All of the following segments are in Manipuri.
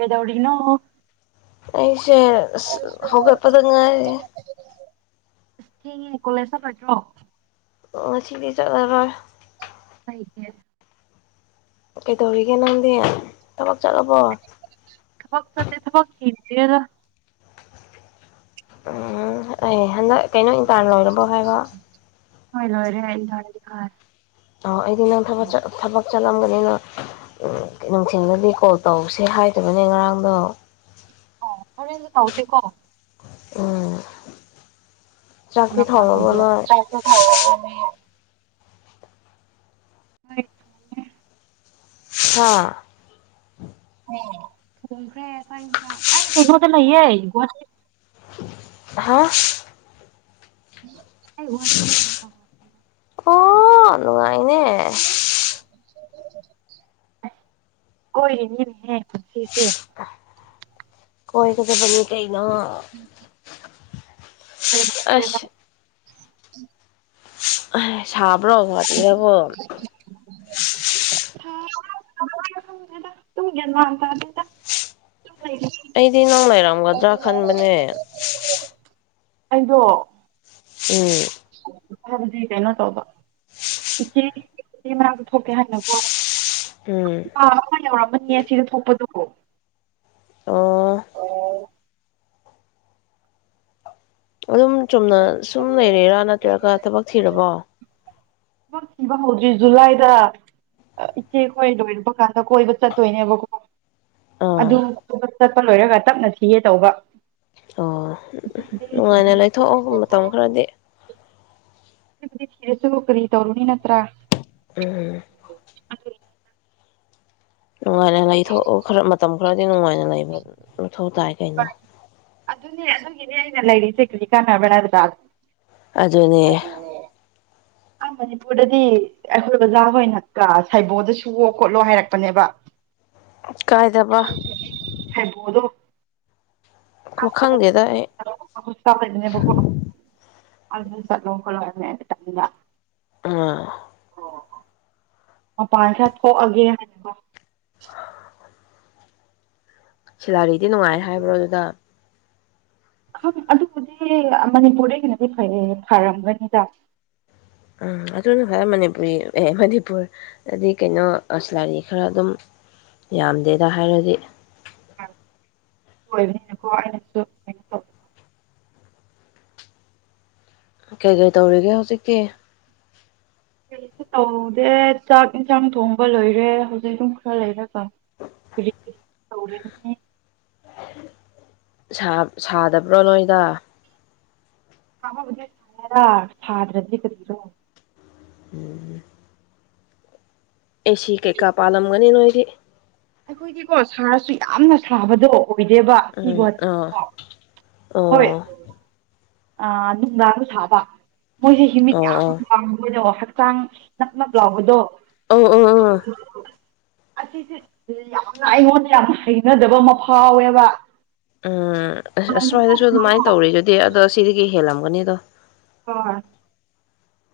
ꯑꯦꯗꯣꯅꯣ ꯑꯩꯁꯦ ꯍꯒꯄꯗꯉꯥꯏꯔꯦ ꯀꯤ ꯀꯣꯂꯦꯖ ꯆꯠꯂꯠꯇ꯭ꯔꯣ ꯉꯁꯤꯗꯤ ꯆꯠꯂꯔꯣꯏ [unintelligible] ꯑꯣ ꯀꯩꯗꯧꯔꯤꯒꯦ ꯅꯗꯤ ꯊꯄꯛ ꯆꯗꯦ ꯊꯄꯛꯈꯤ ꯌꯦꯦꯗ ꯎꯝ ꯑꯦ ꯍꯟꯗꯛ ꯀꯩꯅꯣ ꯏꯟ ꯇꯥꯔ ꯂꯣꯏꯔꯝ ꯍꯕ ꯍꯣꯏꯔ ꯑꯣꯏꯔꯦꯗꯤ ꯈꯔ ꯑ ꯕꯤꯅ ꯊꯕ ꯆ ꯊꯕꯛ ꯆꯠꯂꯝꯒꯅꯤꯅ ꯀ ꯁꯤꯡꯗꯗꯤ ꯀꯣꯜ ꯇꯧꯁꯤꯦ ꯍꯥꯏꯗꯕꯅꯤ ꯉꯔꯥꯡ ꯂ ꯑꯣ ꯍꯣꯔꯦꯟꯁꯨ ꯇꯧꯁꯦꯀꯣ ꯎ ꯀꯅꯥ ꯇꯧꯕꯤꯔꯣ ꯍꯣꯏ ꯍꯥꯥ ꯈ꯭ꯔꯦ ꯑꯩ ꯀꯩꯅꯣꯗ ꯂꯩꯌꯦ ꯍꯥ ꯎꯝ ꯑꯩ ꯒꯍꯇꯤꯗ ꯂꯥꯛꯕꯨꯍꯇꯗ ꯑꯣ ꯅꯨꯡꯉꯥꯏꯅꯦ ꯀꯣꯏꯅꯤ ꯈꯟꯁꯤꯁ ꯀꯣꯏ ꯀꯗꯅꯤ ꯀꯩꯩꯅ ꯑꯁ ꯎꯝ ꯁꯥꯕ ꯭ꯔꯣꯍꯗꯤꯔꯕꯣ ꯇꯨꯡ ꯌꯦꯟꯃꯥꯟ ꯇꯗꯗ ꯑꯩꯗꯤ ꯅꯪ ꯂꯩꯔꯝꯒꯗ꯭ꯔꯥ ꯈꯟꯕꯅꯦ ꯑꯩꯗꯣ ꯎꯝ ꯍꯥꯏꯕꯗꯤ ꯀꯩꯅꯣ ꯇꯧꯕ ꯏꯆꯦ ꯃꯅꯥꯛꯇ ꯊꯣꯛꯀꯦ ꯍꯅꯀꯣ ꯎꯝ ꯑꯃ ꯌꯧꯔꯝꯃꯅꯤ ꯁꯤꯗ ꯊꯣꯛꯄꯗꯣ ꯍ ꯑꯣꯥ ꯑꯗꯨꯝ ꯆꯨꯝꯅ ꯁꯨꯝ ꯂꯩꯔꯔꯥ ꯅꯠꯇ꯭ꯔꯒ ꯊꯕꯛ ꯊꯤꯔꯕꯣ ꯊꯕꯛ ꯊꯤꯕ ꯍꯧꯗ꯭ꯔꯤ ꯖꯨꯂꯥꯏꯗ ꯏꯆꯦ ꯈꯣꯏ ꯂꯣꯏꯔꯨꯕ ꯀꯥꯟꯗ ꯀꯣꯏꯕ ꯆꯠꯇꯣꯏꯅꯦꯕꯀꯣ ꯑꯗꯨ ꯑꯥ ꯆꯠꯄ ꯂꯣꯏꯔꯒ ꯇꯞꯅ ꯊꯤꯒꯦ ꯇꯧꯕ ꯑꯣ ꯅꯨꯡꯉꯥꯏꯅ ꯂꯩꯊꯣꯛꯑꯣ ꯃꯇꯝ ꯈꯔꯗꯤ ꯑꯗꯨꯕꯨꯗꯤ ꯊꯤꯔꯁꯨ ꯀꯔꯤ ꯇꯧꯔꯨꯅꯤ ꯅꯠꯇ꯭ꯔꯥ ꯎꯝ ꯅꯨꯡꯉꯥꯏꯅ ꯂꯩꯊꯣꯛꯎ ꯈꯔ ꯃꯇꯝ ꯈꯔꯗꯤ ꯅꯨꯡꯉꯥꯏꯅ ꯕ ꯃꯊꯧ ꯇꯥꯏ ꯀꯩꯅꯣ ꯑꯗꯨꯅꯦ ꯑꯗꯨ ꯏꯅꯦ ꯍꯥꯏꯅꯂ ꯏꯁꯦ ꯀ꯭ꯔꯤꯀꯥ ꯅꯕꯔꯗ ꯑꯗꯨꯅꯦ ꯑ ꯃꯅꯤꯄꯨꯔꯗꯗꯤ ꯑꯩꯈꯣꯏ ꯑꯣꯖꯥ ꯍꯣꯏꯅꯀ ꯁꯩꯕꯣꯜꯗ ꯁꯨꯑꯣꯣ ꯈꯣꯠꯂꯣ ꯍꯥꯏꯔꯛꯄꯅꯦꯕ ꯀꯥꯏꯗꯕ ꯍꯕꯣꯗꯣ [inaudible] ꯈꯪꯗꯦꯗ ꯑꯩ ꯂꯩꯅꯦꯕꯀꯣ ꯑꯗꯨꯔ ꯂꯣꯡꯀꯂ ꯍꯥꯏꯔꯃꯦ ꯇ ꯑꯥ ꯃꯄꯥꯟꯁ ꯊꯣꯛꯑꯒꯦ ꯍꯥꯏꯅꯀꯣ ꯁꯤꯂꯥꯔꯤꯗꯤ ꯅꯨꯡꯉꯥꯏ ꯍꯥꯏꯕ꯭ꯔꯣ ꯑꯗꯨꯗ ꯑꯗꯨꯕꯨꯗꯤ ꯃꯅꯤꯄꯨꯔ ꯑꯣꯏꯅꯗꯤ ꯐꯔꯝꯒꯅꯤꯗ ꯎꯝ ꯑꯗꯨꯅ ꯈꯔ ꯃꯅꯤꯄꯨꯔꯤ ꯑꯦ ꯃꯅꯤꯄꯨꯔꯗꯗꯤ ꯀꯩꯅꯣꯁ ꯂꯥꯏꯔꯤ ꯈꯔ ꯑꯗꯨꯝ ꯌꯥꯝꯗꯦꯗ ꯍꯥꯏꯔꯗꯤ ꯑꯣꯏꯕꯅꯤꯅꯀꯣ ꯑꯩꯅꯁꯨ ꯀ ꯇꯧꯕ ꯀꯩ ꯀꯩ ꯇꯧꯔꯤꯒꯦ ꯍꯧꯖꯤꯛꯀꯤ ꯇꯧꯗꯦ ꯆꯥꯛ ꯏꯟꯁꯥꯡ ꯊꯣꯡꯕ ꯂꯣꯏꯔꯦ ꯍꯧꯖꯤꯛ ꯑꯗꯨꯝ ꯈꯔ ꯂꯩꯔꯒ ꯇꯧꯔꯅꯤ ꯁꯥꯞ ꯁꯥꯗꯕ꯭ꯔꯣ ꯅꯣꯏꯗ ꯕ ꯁꯥꯗ꯭ꯔꯗꯤ ꯀꯁꯨꯣ [unintelligible] ꯎꯝ ꯑꯦꯁꯤ ꯀꯩꯀꯥ ꯄꯥꯂꯝꯒꯅꯤ ꯅꯣꯏꯗꯤ ꯑꯩꯈꯣꯏꯗꯤꯀꯣ ꯁꯥꯔꯁꯨ ꯌꯥꯝꯅ ꯁꯥꯕꯗꯣ ꯑꯣꯏꯗꯦꯕ ꯎꯝ ꯑ ꯁꯤꯒꯣꯀꯣ ꯑꯣ ꯑ ꯅꯨꯡꯗꯥꯡ ꯑꯗꯨ ꯊꯥꯕ ꯃꯣꯏꯁꯦ ꯍꯃꯤꯠ ꯑꯣ ꯌꯥꯝ ꯋꯥꯗ ꯍꯛꯆꯥꯡ ꯅꯛꯅꯞ ꯂꯥꯎꯕꯗꯣ ꯑꯣ ꯑꯁꯤꯁꯦ ꯌꯥꯝꯅ ꯑꯩꯉꯣꯟꯗ ꯌꯥꯝꯅ ꯍꯩꯅꯖꯕ ꯑꯃ ꯐꯥꯎꯋꯦꯕ ꯎꯝ ꯑ ꯍꯣꯏ ꯑꯁ꯭ꯋꯥꯏꯗꯁꯨ ꯑꯗꯨꯃꯥꯏꯅ ꯇꯧꯔꯤ ꯑꯗꯨꯗꯤ ꯑꯗꯣ ꯁꯤꯗꯤ ꯀꯩ ꯍꯦꯜꯂꯝꯒꯅꯤ ꯑꯗꯣ ꯍꯣꯏ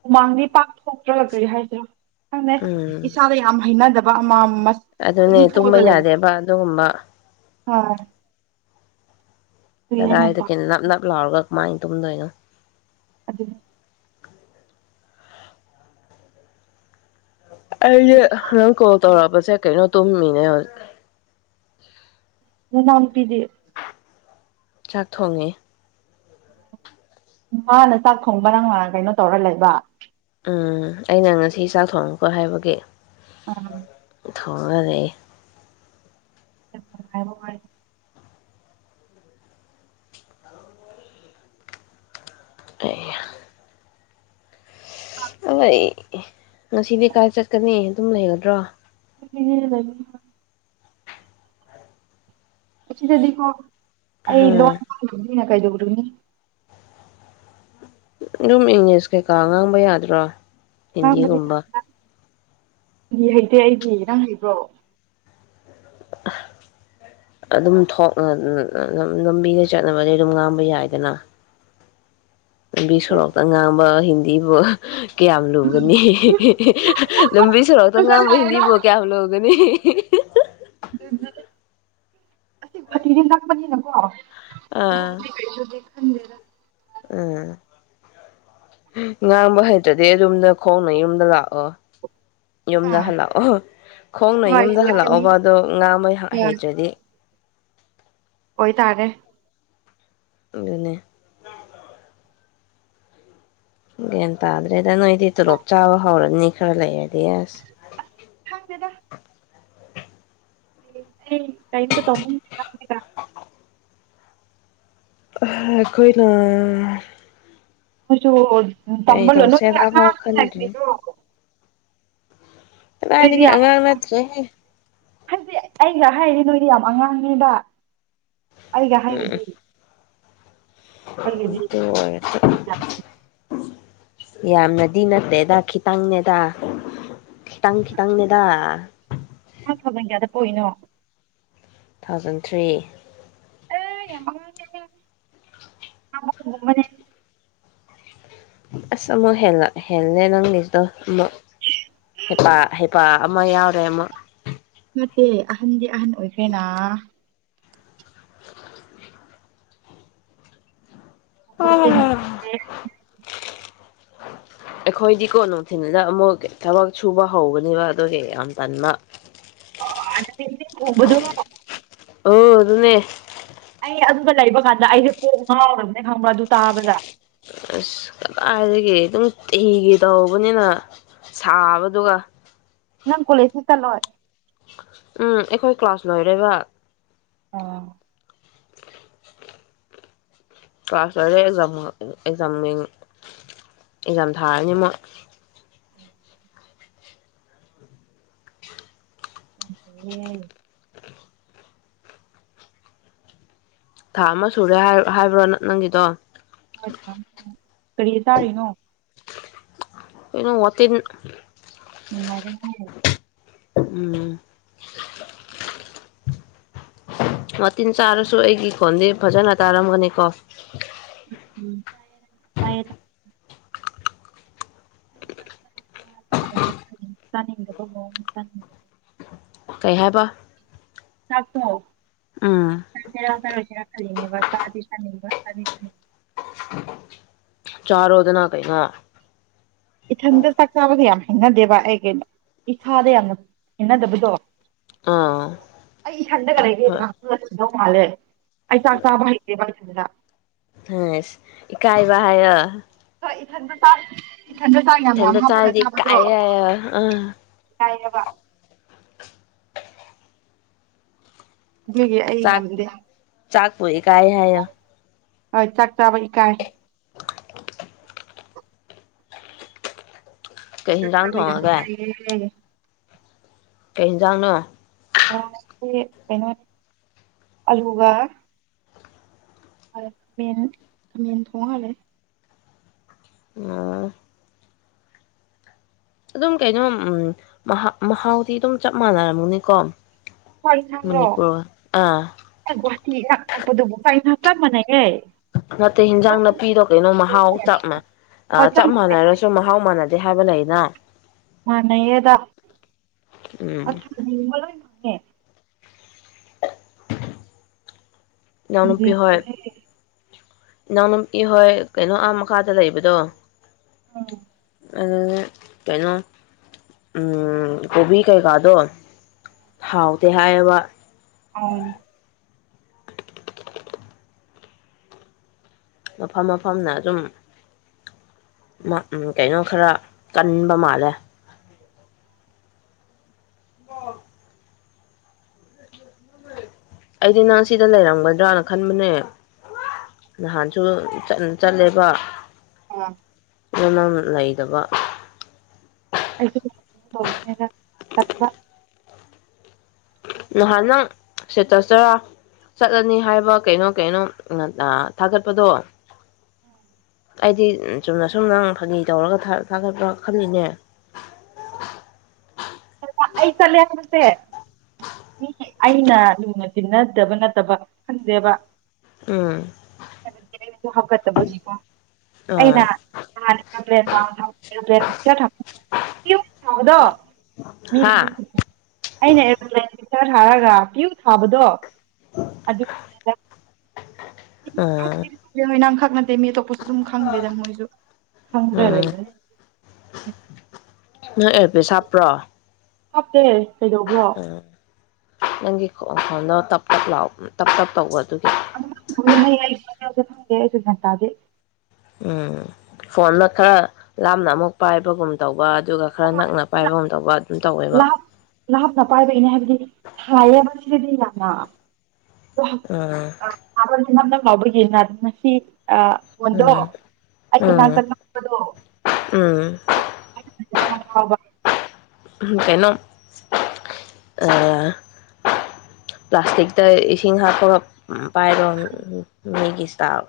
ꯍꯨꯃꯥꯡꯗꯤ ꯄꯥꯛꯊꯣꯛꯇ꯭ꯔ ꯀꯔꯤ ꯍꯥꯏꯁꯤꯔꯣ ꯅꯦ ꯎꯝ ꯏꯁꯥꯗ ꯌꯥꯝ ꯍꯩꯅꯗꯕ ꯋꯥꯃ ꯑꯗꯨꯅꯦ ꯇꯨꯝꯕ ꯌꯥꯗꯦꯕ ꯑꯗꯨꯒꯨꯝꯕ ꯑ ꯀꯗꯥꯗ ꯀꯩꯅ ꯅꯄ ꯂꯥꯎꯒ ꯃꯥꯏ ꯇꯨꯝꯗꯣꯏꯩꯅꯣ ꯑꯗꯨꯗ ꯑꯝ ꯑꯩꯁꯦ ꯅꯪ ꯀꯣꯜ ꯇꯧꯔꯛꯑꯕꯁꯦ ꯀꯩꯅꯣ ꯇꯨꯝꯃꯤꯅꯦ ꯍꯧ ꯅꯝ ꯄꯤꯗ ꯆꯥꯛ ꯊꯣꯡꯉꯤ ꯃꯥꯅ ꯆꯥꯛ ꯊꯣꯡꯕ ꯅꯪ ꯀꯩꯅꯣ ꯇꯧꯔ ꯂꯩꯕ ꯎꯝ ꯑꯩꯅ ꯉꯁꯤ ꯆꯥꯛ ꯊꯣꯡꯉꯀꯣ ꯍꯥꯏꯕꯒꯤ ꯑꯥ ꯊꯣꯡꯉ ꯂꯩ ꯉꯕ [unintelligible] ꯑꯩ ꯉꯁꯤꯗꯤ ꯀꯥꯏ ꯆꯠꯀꯅꯤ ꯑꯗꯨꯝ ꯂꯩꯒꯗ꯭ꯔꯣ ꯂꯩ ꯑꯁꯤ ꯁꯤꯗꯗꯤꯀꯣ ꯑꯩ ꯎꯝ ꯂꯣꯟ ꯅ ꯀꯥꯏꯗ ꯎꯒꯅꯤ ꯑꯗꯨꯝ ꯏꯪꯂꯤꯁ ꯀꯩꯀꯥ ꯉꯥꯡꯕ ꯌꯥꯗ꯭ꯔꯣ ꯉ ꯀꯗꯤꯗ ꯍꯤꯟꯗꯤꯒꯨꯝꯕ ꯗꯤ ꯍꯩꯇꯦ ꯑꯩꯗꯤ ꯅꯪ ꯍꯩꯕ꯭ꯔꯣ ꯑꯗꯨꯝ ꯊꯣꯛꯅ ꯂꯝꯕꯤꯗ ꯆꯠꯅꯕꯗꯤ ꯑꯗꯨꯝ ꯉꯥꯡꯕ ꯌꯥꯏꯗꯅ ꯅꯨꯕꯤ ꯁꯣꯔꯣꯛꯇ ꯉꯥꯡꯕꯤꯟ ꯑꯗꯨꯕꯨ ꯀꯌꯥꯝ ꯂꯨꯒꯅꯤ ꯂꯝꯕꯤ ꯁꯣꯔꯣꯛꯇ ꯉꯥꯡꯕ ꯍꯤꯟꯗꯤꯐꯥꯎ ꯀꯌꯥꯝ ꯂꯨꯒꯅꯤ [unintelligible] ꯑꯁꯤꯇꯤꯗꯤ ꯉꯪꯕꯅꯤꯅꯀꯣ ꯑꯥ ꯊꯗꯦꯒ ꯎꯝ ꯉꯥꯡꯕ ꯍꯩꯇꯗꯤ ꯑꯗꯨꯝꯅ ꯈꯣꯡꯅ ꯌꯨꯝꯗ ꯂꯥꯛꯑꯣ ꯍꯥ ꯌꯨꯝꯗ ꯍꯜꯂꯛꯑꯣ ꯈꯣꯡꯅ ꯍꯣꯏ ꯌꯨꯝꯗ ꯂꯥꯛꯀꯅꯤ ꯍꯜꯂꯛꯑꯣꯕ ꯑꯗꯣ ꯉꯥꯍꯩ ꯍꯣꯏ ꯍꯩꯇ꯭ꯔꯗꯤ ꯑꯣꯏꯇꯥꯔꯦ ꯑꯗꯨꯅꯦ ꯟ ꯇꯗ꯭ꯔꯦꯗ ꯅꯣꯏꯗꯤ ꯇꯣꯂꯣꯞ ꯆꯥꯕ ꯍꯧꯔꯅꯤ ꯈꯔ ꯂꯩ ꯊꯥꯡꯕꯦꯗ ꯀꯩꯅꯝꯇ ꯇꯉ ꯑꯩꯈꯣꯏꯅ ꯍꯧꯁꯨ ꯎ ꯀꯔꯤ ꯇꯝꯕꯜꯣꯅꯣ ꯇꯧꯁꯦꯔꯥꯐꯥꯎ ꯈꯟꯗ꯭ꯔꯤ ꯑꯗꯨꯗꯥꯏꯗꯒꯤ ꯑꯉꯥꯡ ꯅꯠꯇ꯭ꯔꯦ ꯍꯧꯖꯤꯛ ꯑꯩꯒ ꯍꯥꯏꯔꯤ ꯅꯣꯏꯗꯤ ꯌꯥꯝ ꯑꯉꯥꯡꯅꯦꯕ ꯑꯩꯒ ꯍꯥꯏꯅꯗꯤ ꯍ ꯌꯥꯝꯅꯗꯤ ꯅꯠꯇꯦꯗ ꯈꯤꯇꯪꯅꯦꯗ ꯈꯤꯇꯪ ꯈꯤꯇꯪꯅꯦꯗ ꯍꯅꯣ ꯇꯨ ꯊꯥꯎꯖꯟ ꯊ꯭ꯔꯤ ꯑꯃ ꯑꯁ ꯑꯃꯨꯛ ꯍꯂ ꯍꯦꯜꯂꯦ ꯅꯪꯒꯤꯁꯤꯗꯣ ꯑꯃꯨꯛ ꯍꯩꯄꯥ ꯍꯩꯄꯥ ꯑꯃ ꯌꯥꯎꯔꯦ ꯑꯃꯨꯛ ꯅꯠꯇꯦ ꯑꯍꯟꯗꯤ ꯑꯍꯟ ꯑꯣꯏꯈ꯭ꯔꯦꯅꯥ ꯑ ꯋꯥꯈꯜꯁꯦ ꯅꯨꯡꯉꯥꯏꯇ꯭ꯔꯦ ꯑꯩꯈꯣꯏꯗꯤꯀꯣ ꯅꯨꯡꯊꯤꯜꯗ ꯑꯃꯨꯛ ꯊꯕꯛ ꯁꯨꯕ ꯍꯧꯒꯅꯦꯕ ꯑꯗꯨꯒꯤ ꯌꯥꯝ ꯇꯟꯕ [unintelligible] ꯑꯣ ꯑꯗꯨꯅꯦ ꯑꯩ ꯑꯗꯨꯗ ꯂꯩꯕ ꯀꯥꯟꯗ ꯑꯩꯁꯦ ꯀꯣꯛ ꯉꯥꯎꯔꯕꯅꯦ ꯈꯪꯕ꯭ꯔꯥ ꯑꯗꯨ ꯇꯥꯕꯗ ꯑꯁ ꯀꯗꯥꯏꯁꯤꯒꯦ ꯑꯗꯨꯝ ꯇꯤꯒꯦ ꯇꯧꯕꯅꯤꯅ ꯁꯥꯕꯗꯨꯒ ꯅꯪ ꯀꯣꯂꯦꯖ ꯆꯂꯣꯣꯏ ꯎꯝ ꯑꯩꯈꯣꯏ ꯀ꯭ꯂꯥꯁ ꯂꯣꯏꯔꯕ ꯑꯥ ꯀ꯭ꯂꯥꯁ ꯂꯣꯏꯔꯦ ꯑꯦꯛꯖꯥꯝ ꯑꯦꯛꯖꯥꯝꯡ ꯑꯦꯛꯖꯥꯝ ꯊꯥꯔꯅꯤ ꯃꯣꯏ ꯌꯥꯝ ꯊꯥ ꯑꯃ ꯁꯨꯔꯦ ꯍꯥꯏꯕ꯭ꯔꯣ ꯅꯪꯒꯤꯗꯣ ꯍꯣꯏ ꯊ ꯀꯔꯤ ꯁꯥꯔꯤꯅꯣ ꯑꯗꯨꯩꯅ ꯃ ꯃꯇꯝꯤꯟ ꯃꯔ ꯍ ꯎꯝ ꯃꯇꯤꯟ ꯆꯥꯔꯁꯨ ꯑꯩꯒꯤ ꯈꯣꯟꯗꯤ ꯐꯖꯅ ꯇꯥꯔꯝꯒꯅꯤꯀꯣ ꯎꯝ ꯎꯝ ꯆꯥꯅꯤꯡꯗꯕꯑꯣꯅꯤꯡ ꯀꯩ ꯍꯥꯏꯕ ꯎꯝ ꯊꯥꯛꯇꯔꯁꯔ ꯆ‌ꯦꯅꯦꯕ ꯆꯗꯤ ꯆꯅꯤꯕ ꯆꯗꯤ ꯆꯅꯤ ꯆꯥꯔꯣꯗꯅ ꯀꯩ ꯉꯥ ꯏꯊꯟꯗ ꯆꯥꯛ ꯆꯥꯕꯁꯦ ꯌꯥꯝ ꯍꯤꯡꯅꯗꯦꯕ ꯑꯩ ꯀꯩꯅꯣ ꯏꯁꯥꯗ ꯌꯥꯝꯅ ꯍꯦꯅꯗꯕꯗꯣ ꯑꯥ ꯑꯩ ꯏꯊꯟꯗ ꯀ ꯂꯩꯒ ꯍꯣꯏ ꯉꯇꯒ ꯆꯨꯗꯧ ꯃꯥꯜꯂꯦ ꯑꯩ ꯆꯥꯛ ꯆꯥꯕ ꯍꯩꯇꯦꯕ ꯏꯊꯟꯗ ꯀꯥꯏꯕ ꯍꯥꯏ ꯏꯈꯗ ꯇ ꯊꯟꯗ ꯆꯥ ꯑꯗꯤ ꯀꯌꯦ ꯑ ꯌꯥꯕ ꯑꯗꯨꯒꯤ ꯑꯩ ꯉꯝꯗꯦ ꯆꯥꯥꯛꯄꯦ ꯀꯥꯏ ꯍꯥꯏ ꯍꯣꯏ ꯆꯥꯛ ꯆꯥꯕ ꯏꯀꯥꯏ ꯀꯩ ꯍꯤꯟꯖꯥꯡ ꯃꯤ ꯊꯣꯡꯉꯒꯦ ꯌꯥꯦ ꯀꯩꯖꯥꯡꯅ [unintelligible] ꯀꯩꯅꯣ ꯑꯂꯨꯒꯥ ꯑ ꯈꯃꯦꯟ ꯈꯃꯦꯟ ꯊꯉ ꯑ ꯑꯣ ꯑꯗꯨꯝ ꯀꯩꯅꯣ ꯎ ꯃꯍꯥꯎꯗꯤ ꯑꯗꯨꯝ ꯆꯞ ꯃꯥꯟꯅꯔꯝꯃꯨꯅꯤꯀꯣ ꯍ ꯁꯪ꯭ꯔꯣ ꯒꯨꯍꯥꯇꯤꯒ ꯊꯥꯛꯄꯗꯨꯕꯨ ꯐꯩꯅ ꯍꯥꯞ ꯇꯃꯅꯦꯒꯦ ꯅꯠꯇꯦ ꯍꯟꯖꯥꯡ ꯅꯥꯄꯤꯗꯣ ꯀꯩꯅꯣ ꯃꯍꯥꯎ ꯆꯞꯃꯦ ꯑ ꯍꯣꯏ ꯆꯞ ꯃꯥꯟꯅꯩ ꯃꯥꯟꯅꯔꯁꯨ ꯃꯍꯥꯎ ꯃꯥꯟꯅꯗ ꯗꯍꯕ ꯂꯩ ꯃꯥ ꯅ ꯑꯦꯗ ꯎꯝ ꯑꯣꯦ [inaudible] ꯏꯅꯥꯎꯅ ꯏ ꯍꯣꯏ ꯀꯩꯅꯣ ꯀꯀꯥꯗ ꯂꯩꯕꯗꯣ ꯑꯝ ꯑꯗꯨ ꯀꯩꯅꯣ ꯀꯣꯕꯤ ꯀꯩꯀꯥꯗꯣ ꯍꯥꯎꯇꯦ ꯍꯥꯏꯕ ꯑ ꯃꯐꯝ ꯃꯐꯝꯅ ꯑꯗꯨꯝ ꯎ ꯀꯩꯅꯣ ꯈꯔ ꯀꯟꯕ ꯃꯥꯜꯂꯦ [unintelligible] ꯑꯩꯗꯤ ꯅꯪ ꯁꯤꯗ ꯂꯩꯔꯝꯒꯗ꯭ꯔꯅ ꯈꯟꯕꯅꯦ ꯅꯍꯥꯟꯁꯨ ꯆꯠꯂꯦꯕ ꯎ ꯂꯩꯇꯕ ꯑꯩꯁꯨ ꯀꯣ ꯇꯧꯒꯅꯦꯅ ꯈꯟꯕ ꯅꯍꯥꯟ ꯅꯪ ꯁꯤꯇꯁꯇꯔꯥ ꯆꯠꯂꯅꯤ ꯍꯥꯏꯕ ꯀꯩꯅꯣ ꯀꯩꯅꯣ ꯊꯥꯒꯠꯄꯗꯣ ꯎꯝ ꯑꯩꯗꯤ ꯆꯨꯝꯅ ꯁꯨꯝ ꯅꯪ ꯐꯥꯒꯤ ꯇꯧꯔꯒ ꯊꯥꯒꯠꯄ ꯈꯜꯂꯤꯅꯦ ꯑꯩ ꯆꯠꯂꯦ ꯁꯦ ꯎꯝ ꯑꯩꯅ ꯂꯨꯅ ꯇꯤꯟꯅꯗꯕ ꯅꯠꯇꯕ ꯈꯪꯗꯦꯕ ꯎꯝ ꯑꯩꯅꯁꯨ ꯍꯥꯞꯀꯠꯇꯕꯒꯤꯀꯣ ꯑꯥ ꯑꯩꯅꯄ [unintelligible] ꯗꯣ ꯃꯤ ꯍꯥ ꯂꯩ ꯑꯅꯦ [unintelligible] ꯈꯔ ꯊꯔꯒ ꯄꯤꯌꯨ ꯊꯥꯕꯗꯣ ꯑꯗꯨ ꯑ ꯑꯦ ꯃꯤ ꯑꯇꯣꯞꯄꯁꯨ ꯑꯗꯨꯝ ꯈꯪꯗꯦꯗ ꯃꯣꯏꯁꯨ ꯈꯪꯗ꯭ꯔ ꯎꯝ ꯂꯩꯗꯅꯦ ꯎꯝ ꯅꯣꯏ ꯑꯦꯐꯦ ꯁꯥꯞꯄ꯭ꯔꯣ ꯍꯥꯞꯇꯦ ꯀꯩꯗꯧꯕ꯭ꯔꯣ ꯅꯪꯒꯤ ꯈꯗꯣ ꯇꯞ ꯇꯞ ꯂꯥꯎ ꯇꯞ ꯇꯞ ꯇꯧꯕꯗꯨꯒꯤ ꯑꯗꯨꯏ [unintelligible] ꯇꯥꯗꯦ ꯎꯝ ꯐꯣꯟꯅ ꯈꯔ ꯂꯥꯞꯅ ꯑꯃꯨꯛ ꯄꯥꯏꯕꯒꯨꯝ ꯇꯧꯕ ꯑꯗꯨꯒ ꯈꯔ ꯅꯛꯅ ꯄꯥꯏꯕ ꯉ ꯇꯧꯕ ꯑꯗꯨꯝ ꯇꯧꯋꯦꯕ ꯂꯥꯞ ꯂꯥꯞꯅ ꯄꯥꯏꯕꯒꯤꯅꯦ ꯍꯥꯏꯕꯗꯤ ꯊꯥꯏꯌꯦꯕ ꯁꯤꯗꯗꯤ ꯌꯥꯝꯅ ꯎꯝ ꯕ [unintelligible] ꯅꯝꯅ ꯂꯥꯎꯕꯒꯤꯟꯅ ꯉꯁꯤ ꯑ ꯐꯣꯟꯗꯣ ꯎꯝ ꯑꯩꯒꯤ ꯎꯝ ꯅꯥꯛꯇ ꯅꯧꯕꯗꯣ ꯑ ꯍ ꯋꯥ [unintelligible] ꯀꯩꯅꯣ ꯄ꯭ꯂꯥꯁꯇꯤꯛꯇ ꯏꯁꯤꯡ ꯍꯥꯞꯄꯒ ꯄꯥꯏꯔꯣꯟ ꯃꯤꯒꯤꯁ ꯏꯁꯇꯥꯥꯎ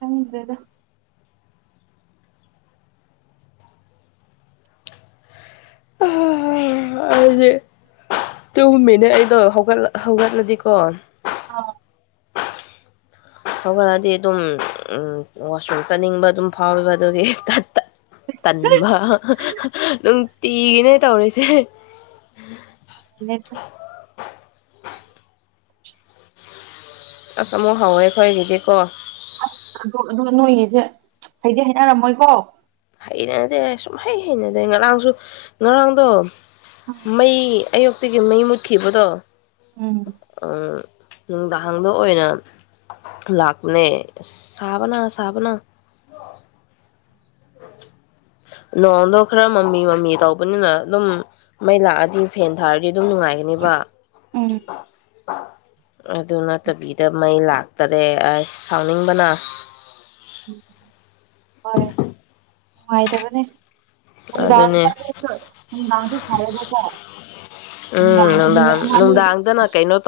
ꯍꯗ꯭ꯔꯦꯗ ꯑꯩꯗꯤꯦꯇꯨꯝꯃꯤꯅꯦ ꯑꯩꯗꯣꯠ ꯍꯧꯒꯠꯂꯗꯤꯀꯣ ꯀꯣꯟ ꯑꯥ ꯍꯧꯒꯠꯂꯑꯗꯤ ꯑꯗꯨꯝ ꯋꯥꯁꯔꯨꯝ ꯆꯠꯅꯤꯡꯕ ꯑꯗꯨꯝ ꯐꯥꯎꯋꯦꯕ ꯑꯗꯨꯒꯤ ꯇꯟꯕ ꯇꯤꯒꯅꯦ ꯇꯧꯔꯤꯁꯦ ꯂꯩꯇ ꯑꯁ ꯑꯃꯨꯛ ꯍꯧꯥꯎꯋꯦꯈꯣꯏꯒꯤꯗꯤꯀꯣ ꯑꯁ ꯑꯗꯣ ꯑ ꯅꯣꯏꯒꯤꯁꯦ ꯍꯩꯗꯤ ꯍꯥꯏꯅꯔꯝꯃꯣꯏꯀꯣ ꯍꯩꯅꯗꯦ ꯁꯨꯝ ꯍꯩ ꯍꯩꯅꯗꯦ ꯉꯔꯥꯡꯁꯨ ꯉꯔꯥꯡꯗꯣ ꯃꯩ ꯑꯌꯨꯛꯇꯤꯒꯤ ꯃꯩ ꯃꯨꯠꯈꯤꯕꯗꯣ ꯎꯝ ꯎꯝ ꯅꯨꯡꯗꯥꯡꯗ ꯑꯣꯏꯅ ꯂꯥꯛꯄꯅꯦ ꯑ ꯁꯥꯕꯅ ꯁꯥꯕꯅ ꯅꯣꯡꯗꯣ ꯈꯔ ꯃꯃꯤ ꯃꯃꯤ ꯇꯧꯕꯅꯤꯅ ꯑꯗꯨꯝ ꯃꯩ ꯂꯥꯛꯑꯗꯤ ꯐꯦꯟ ꯊꯥꯔꯗꯤ ꯑꯗꯨꯝ ꯅꯨꯡꯉꯥꯏꯒꯅꯦꯕ ꯎꯝ ꯑ ꯑꯗꯨ ꯅꯠꯇꯕꯤꯗ ꯃꯩ ꯂꯥꯛꯇꯔꯦ ꯑꯁ ꯁꯥꯎꯅꯤꯡꯕꯅ ꯍꯣꯏ ꯅꯨꯡꯉꯥꯏꯇꯕꯅꯦ ꯍꯗ ꯑꯗꯨꯅꯦ ꯍꯟꯗꯥꯡꯗ ꯁꯔꯦꯗꯗ ꯎꯝ ꯅꯨꯡꯗꯥꯡ ꯃꯤꯅꯤ ꯅꯨꯡꯗꯥꯡꯗꯅ ꯀꯩꯅꯣ